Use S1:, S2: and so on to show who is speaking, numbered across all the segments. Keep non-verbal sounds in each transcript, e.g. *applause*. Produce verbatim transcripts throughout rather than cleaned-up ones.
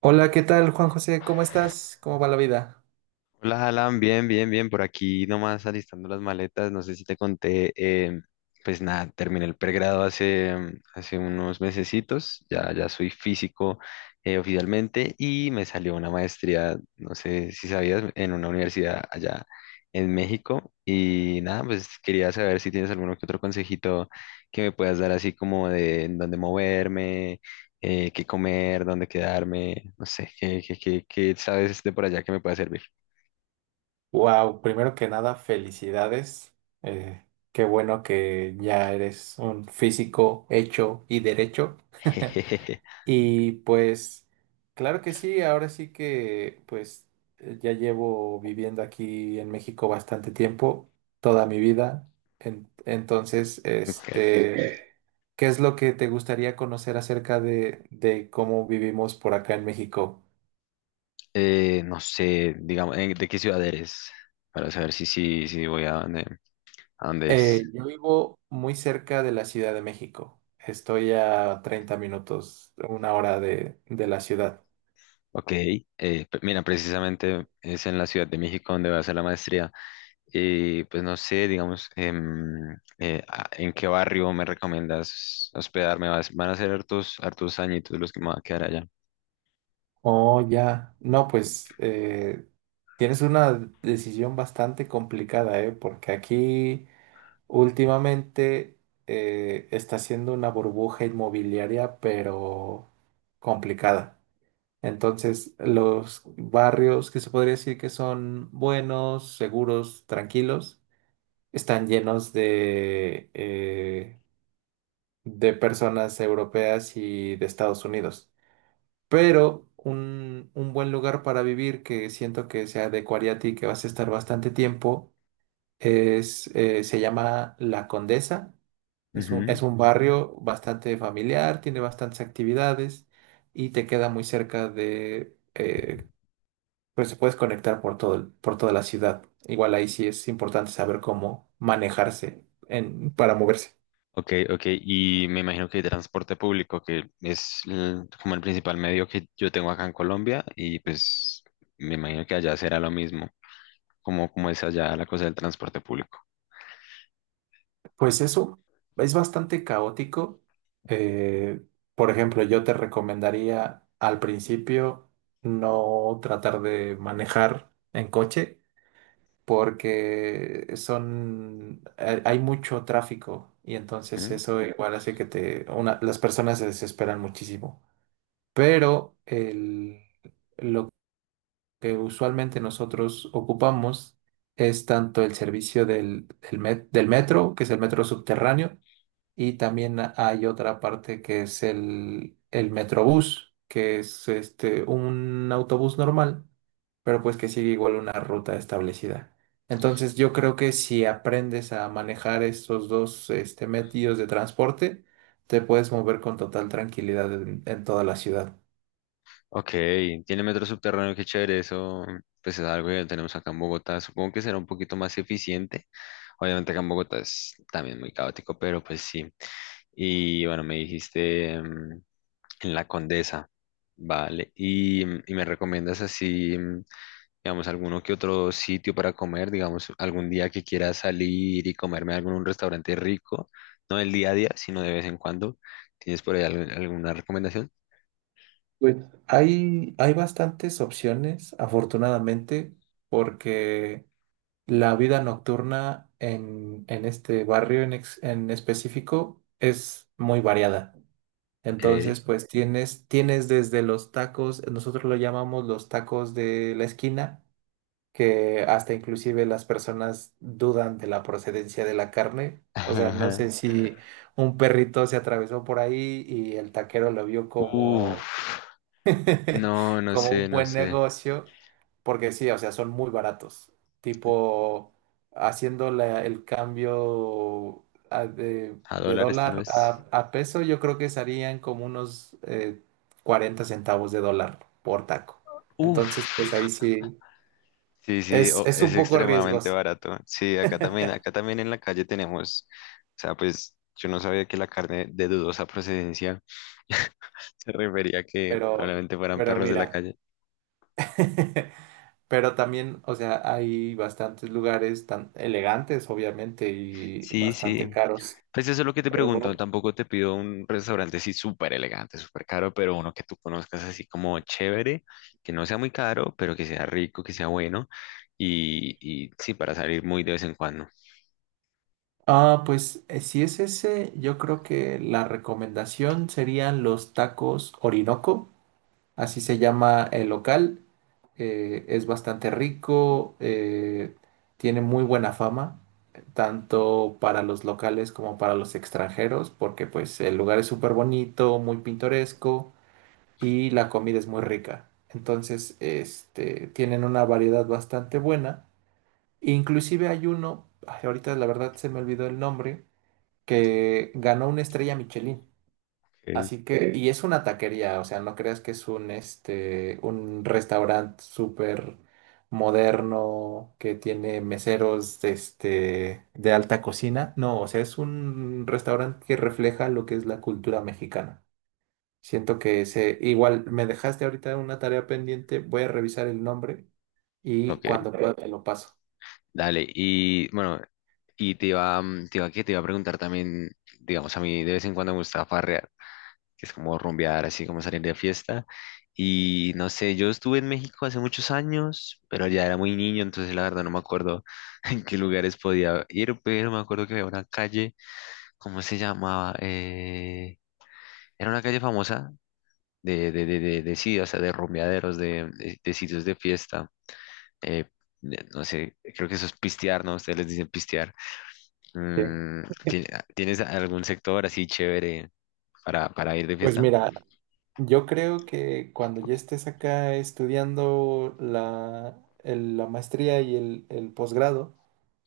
S1: Hola, ¿qué tal, Juan José? ¿Cómo estás? ¿Cómo va la vida?
S2: Hola, Alan, bien, bien, bien, por aquí nomás alistando las maletas, no sé si te conté, eh, pues nada, terminé el pregrado hace, mm, hace unos mesecitos, ya, ya soy físico eh, oficialmente y me salió una maestría, no sé si sabías, en una universidad allá en México y nada, pues quería saber si tienes alguno que otro consejito que me puedas dar así como de en dónde moverme, eh, qué comer, dónde quedarme, no sé, qué, qué, qué, qué sabes de por allá que me pueda servir.
S1: Wow, primero que nada, felicidades. Eh, Qué bueno que ya eres un físico hecho y derecho.
S2: *laughs* Jejeje.
S1: Y pues, claro que sí, ahora sí que pues eh, ya llevo viviendo aquí en México bastante tiempo, toda mi vida. En- entonces,
S2: Ok.
S1: este, ok, ¿qué es lo que te gustaría conocer acerca de, de cómo vivimos por acá en México?
S2: Eh, no sé, digamos, ¿en- ¿de qué ciudad eres? Para saber si sí, si, voy a dónde, a dónde es.
S1: Eh, yo vivo muy cerca de la Ciudad de México. Estoy a treinta minutos, una hora de, de la ciudad.
S2: Ok, eh, pe- mira, precisamente es en la Ciudad de México donde voy a hacer la maestría. Y pues no sé, digamos, em, eh, a- ¿en qué barrio me recomiendas hospedarme? Vas- Van a ser hartos, hartos añitos los que me van a quedar allá.
S1: Oh, ya. No, pues eh, tienes una decisión bastante complicada, ¿eh? Porque aquí últimamente eh, está siendo una burbuja inmobiliaria, pero complicada. Entonces, los barrios que se podría decir que son buenos, seguros, tranquilos están llenos de, eh, de personas europeas y de Estados Unidos. Pero un, un buen lugar para vivir que siento que se adecuaría a ti, que vas a estar bastante tiempo, es, eh, se llama La Condesa. Es un, es un barrio bastante familiar, tiene bastantes actividades y te queda muy cerca de... eh, pues se puedes conectar por todo, el- por toda la ciudad. Igual ahí sí es importante saber cómo manejarse en, para moverse.
S2: Ok, ok, y me imagino que hay transporte público, que es el- como el principal medio que yo tengo acá en Colombia, y pues me imagino que allá será lo mismo, como, como es allá la cosa del transporte público.
S1: Pues eso es bastante caótico. Eh, por ejemplo, yo te recomendaría al principio no tratar de manejar en coche porque son, hay hay mucho tráfico y entonces
S2: Ujú.
S1: eso igual hace que te, una- las personas se desesperan muchísimo. Pero el- lo que usualmente nosotros ocupamos es tanto el servicio del, del met- del metro, que es el metro subterráneo, y también hay otra parte que es el, el Metrobús, que es este, un autobús normal, pero pues que sigue igual una ruta establecida. Entonces yo creo que si aprendes a manejar estos dos este, medios de transporte, te puedes mover con total tranquilidad en, en toda la ciudad.
S2: Ok, tiene metro subterráneo, qué chévere, eso pues es algo que tenemos acá en Bogotá, supongo que será un poquito más eficiente, obviamente acá en Bogotá es también muy caótico, pero pues sí. Y bueno, me dijiste mm, en La Condesa, vale, y, y me recomiendas así, mm, digamos, alguno que otro sitio para comer, digamos, algún día que quiera salir y comerme algo en un restaurante rico, no el día a día, sino de vez en cuando. ¿Tienes por ahí al- alguna recomendación?
S1: Pues hay, hay bastantes opciones, afortunadamente, porque... la vida nocturna en, en este barrio en, ex- en específico es muy variada.
S2: Ok.
S1: Entonces, pues tienes, tienes desde los tacos, nosotros lo llamamos los tacos de la esquina, que hasta inclusive las personas dudan de la procedencia de la carne.
S2: *laughs*
S1: O sea, no
S2: Ajá.
S1: sé si un perrito se atravesó por ahí y el taquero lo vio
S2: Uf,
S1: como *laughs*
S2: no, no
S1: como
S2: sé,
S1: un
S2: no
S1: buen
S2: sé.
S1: negocio, porque sí, o sea, son muy baratos. Tipo, haciendo la- el cambio a- de,
S2: A
S1: de
S2: dólares tal
S1: dólar
S2: vez.
S1: a, a peso, yo creo que serían como unos eh, cuarenta centavos de dólar por taco. Entonces, pues ahí
S2: Uf.
S1: sí,
S2: Sí, sí,
S1: es,
S2: o-
S1: es
S2: es
S1: un poco
S2: extremadamente
S1: riesgoso,
S2: barato. Sí, acá también, acá también en la calle tenemos, o sea, pues yo no sabía que la carne de dudosa procedencia *laughs* se refería a que
S1: pero,
S2: probablemente fueran
S1: pero
S2: perros de la
S1: mira.
S2: calle.
S1: *laughs* Pero también, o sea, hay bastantes lugares tan elegantes, obviamente, y
S2: Sí, sí.
S1: bastante caros.
S2: Pues eso es lo que te
S1: Pero
S2: pregunto. Tampoco te pido un restaurante así súper elegante, súper caro, pero uno que tú conozcas así como chévere, que no sea muy caro, pero que sea rico, que sea bueno. Y, y sí, para salir muy de vez en cuando.
S1: ah, pues eh, si es ese, yo creo que la recomendación serían los tacos Orinoco, así se llama el local. Eh, es bastante rico, eh, tiene muy buena fama, tanto para los locales como para los extranjeros, porque pues el lugar es súper bonito, muy pintoresco y la comida es muy rica. Entonces, este, tienen una variedad bastante buena. Inclusive hay uno, ay, ahorita la verdad se me olvidó el nombre que ganó una estrella Michelin.
S2: Ok.
S1: Así que, eh, y es una taquería, o sea, no creas que es un, este, un restaurante súper moderno que tiene meseros, este, de alta cocina. No, o sea, es un restaurante que refleja lo que es la cultura mexicana. Siento que se, igual me dejaste ahorita una tarea pendiente, voy a revisar el nombre y
S2: Ok,
S1: cuando pueda te lo paso.
S2: dale. Y bueno, y te iba, mm, te iba, que te iba a preguntar también, digamos, a mí de vez en cuando me gusta farrear, que es como rumbear, así como salir de fiesta. Y no sé, yo estuve en México hace muchos años, pero ya era muy niño, entonces la verdad no me acuerdo *laughs* en qué lugares podía ir, pero me acuerdo que había una calle, ¿cómo se llamaba? Eh, era una calle famosa de, de, de, de, de sí, o sea, de rumbeaderos, de, de, de sitios de fiesta. eh, de- no sé, creo que eso es pistear, ¿no? Ustedes les dicen pistear.
S1: Sí.
S2: Mm, ¿ti- ¿tienes algún sector así chévere para, para ir de
S1: Pues
S2: fiesta?
S1: mira, yo creo que cuando ya estés acá estudiando la, el- la maestría y el, el posgrado,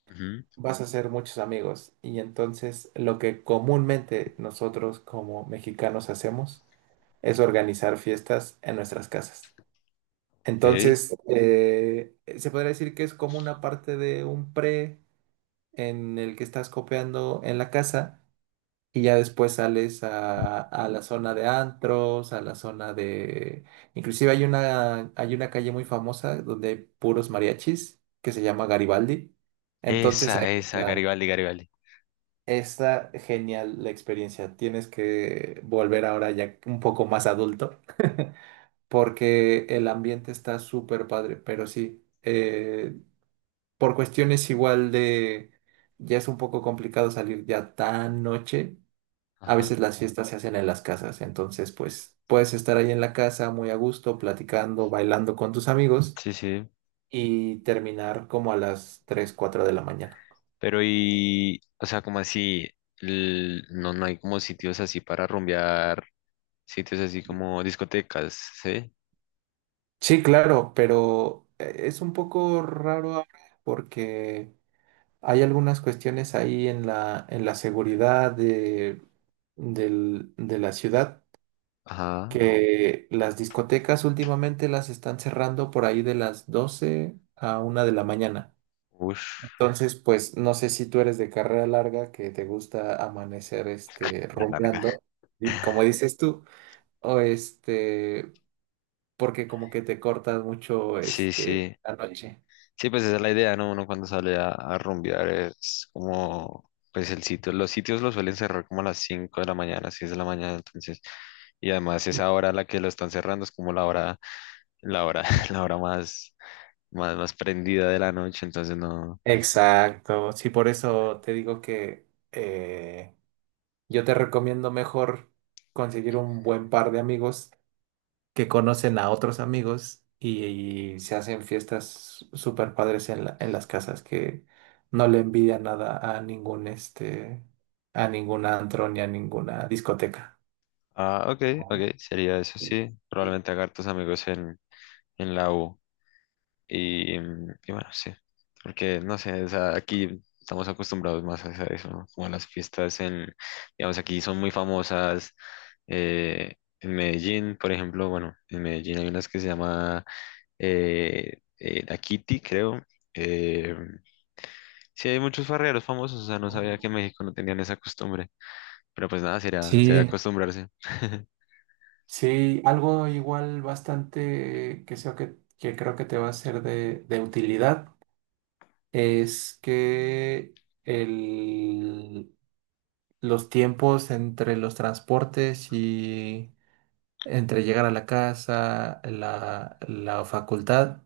S2: Ujú.
S1: vas a hacer muchos amigos. Y entonces lo que comúnmente nosotros como mexicanos hacemos es organizar fiestas en nuestras casas. Entonces, eh, se podría decir que es como una parte de un pre en el que estás copiando en la casa y ya después sales a, a la zona de antros, a la zona de... Inclusive hay una, hay una calle muy famosa donde hay puros mariachis que se llama Garibaldi. Entonces ahí
S2: Esa, esa,
S1: la-
S2: Garibaldi, Garibaldi.
S1: está genial la experiencia. Tienes que volver ahora ya un poco más adulto *laughs* porque el ambiente está súper padre, pero sí, eh, por cuestiones igual de, ya es un poco complicado salir ya tan noche, a
S2: Ajá,
S1: veces las fiestas se hacen en las casas, entonces pues puedes estar ahí en la casa muy a gusto, platicando, bailando con tus amigos
S2: sí, sí.
S1: y terminar como a las tres, cuatro de la mañana.
S2: Pero y, o sea, como así, l- no, no hay como sitios así para rumbear, sitios así como discotecas, ¿sí?
S1: Sí, claro, pero eh, es un poco raro ahora porque hay algunas cuestiones ahí en la, en la seguridad de, del- de la ciudad
S2: Ajá,
S1: que las discotecas últimamente las están cerrando por ahí de las doce a una de la mañana.
S2: uff,
S1: Entonces, pues no sé si tú eres de carrera larga, que te gusta amanecer este
S2: La larga.
S1: rumbeando, di- como dices tú, o este, porque como que te cortas mucho
S2: Sí,
S1: este
S2: sí.
S1: la noche.
S2: Sí, pues esa es la idea, ¿no? Uno cuando sale a, a rumbear es como, pues el sitio, los sitios los suelen cerrar como a las cinco de la mañana, seis de la mañana, entonces, y además esa hora a la que lo están cerrando es como la hora, la hora, *laughs* la hora más, más, más prendida de la noche, entonces no.
S1: Exacto, sí, por eso te digo que eh, yo te recomiendo mejor conseguir un buen par de amigos que conocen a otros amigos y, y se hacen fiestas súper padres en la- en las casas que no le envidia nada a ningún este, a ningún antro ni a ninguna discoteca.
S2: Ah, ok, ok, sería eso, sí. Probablemente haga tus amigos en, en la U. Y, mm, y bueno, sí. Porque, no sé, o sea, aquí estamos acostumbrados más a eso, ¿no? Como a las fiestas en, digamos, aquí son muy famosas. eh, en Medellín, por ejemplo, bueno, en Medellín hay unas que se llama eh, eh, La Kitty, creo. Eh, sí, hay muchos farreros famosos, o sea, no sabía que en México no tenían esa costumbre. Pero pues nada, será, será
S1: Sí,
S2: acostumbrarse.
S1: sí, algo igual bastante que sea que, que creo que te va a ser de, de utilidad es que el, los tiempos entre los transportes y entre llegar a la casa, la, la facultad,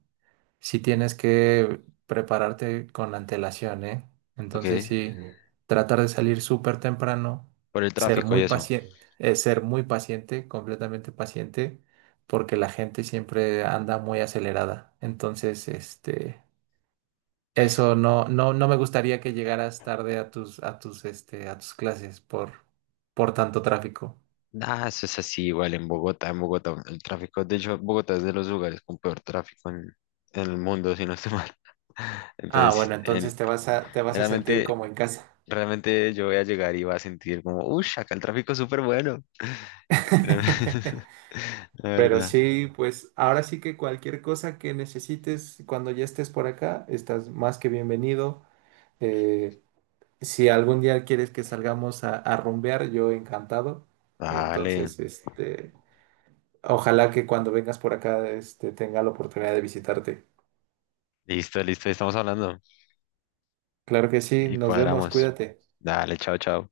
S1: sí tienes que prepararte con antelación, ¿eh?
S2: Ok,
S1: Entonces sí, ujú, tratar de salir súper temprano,
S2: por el
S1: ser
S2: tráfico y
S1: muy
S2: eso.
S1: paciente, eh, ser muy paciente, completamente paciente, porque la gente siempre anda muy acelerada. Entonces, este, eso no, no, no me gustaría que llegaras tarde a tus, a tus, este, a tus clases por, por tanto tráfico.
S2: Ah, eso es así igual en Bogotá, en Bogotá. El tráfico, de hecho, Bogotá es de los lugares con peor tráfico en, en el mundo, si no estoy mal. *laughs*
S1: Ah,
S2: Entonces,
S1: bueno,
S2: en-
S1: entonces te vas a, te vas a sentir
S2: realmente,
S1: como en casa.
S2: realmente yo voy a llegar y voy a sentir como, uy, acá el tráfico es súper bueno.
S1: *laughs*
S2: *laughs* La
S1: Pero
S2: verdad.
S1: sí, pues ahora sí que cualquier cosa que necesites cuando ya estés por acá, estás más que bienvenido. Eh, si algún día quieres que salgamos a, a rumbear, yo encantado.
S2: Vale,
S1: Entonces, este, ojalá que cuando vengas por acá, este, tenga la oportunidad de visitarte.
S2: listo, listo, estamos hablando
S1: Claro que sí,
S2: y
S1: nos vemos,
S2: cuadramos.
S1: cuídate.
S2: Dale, chao, chao.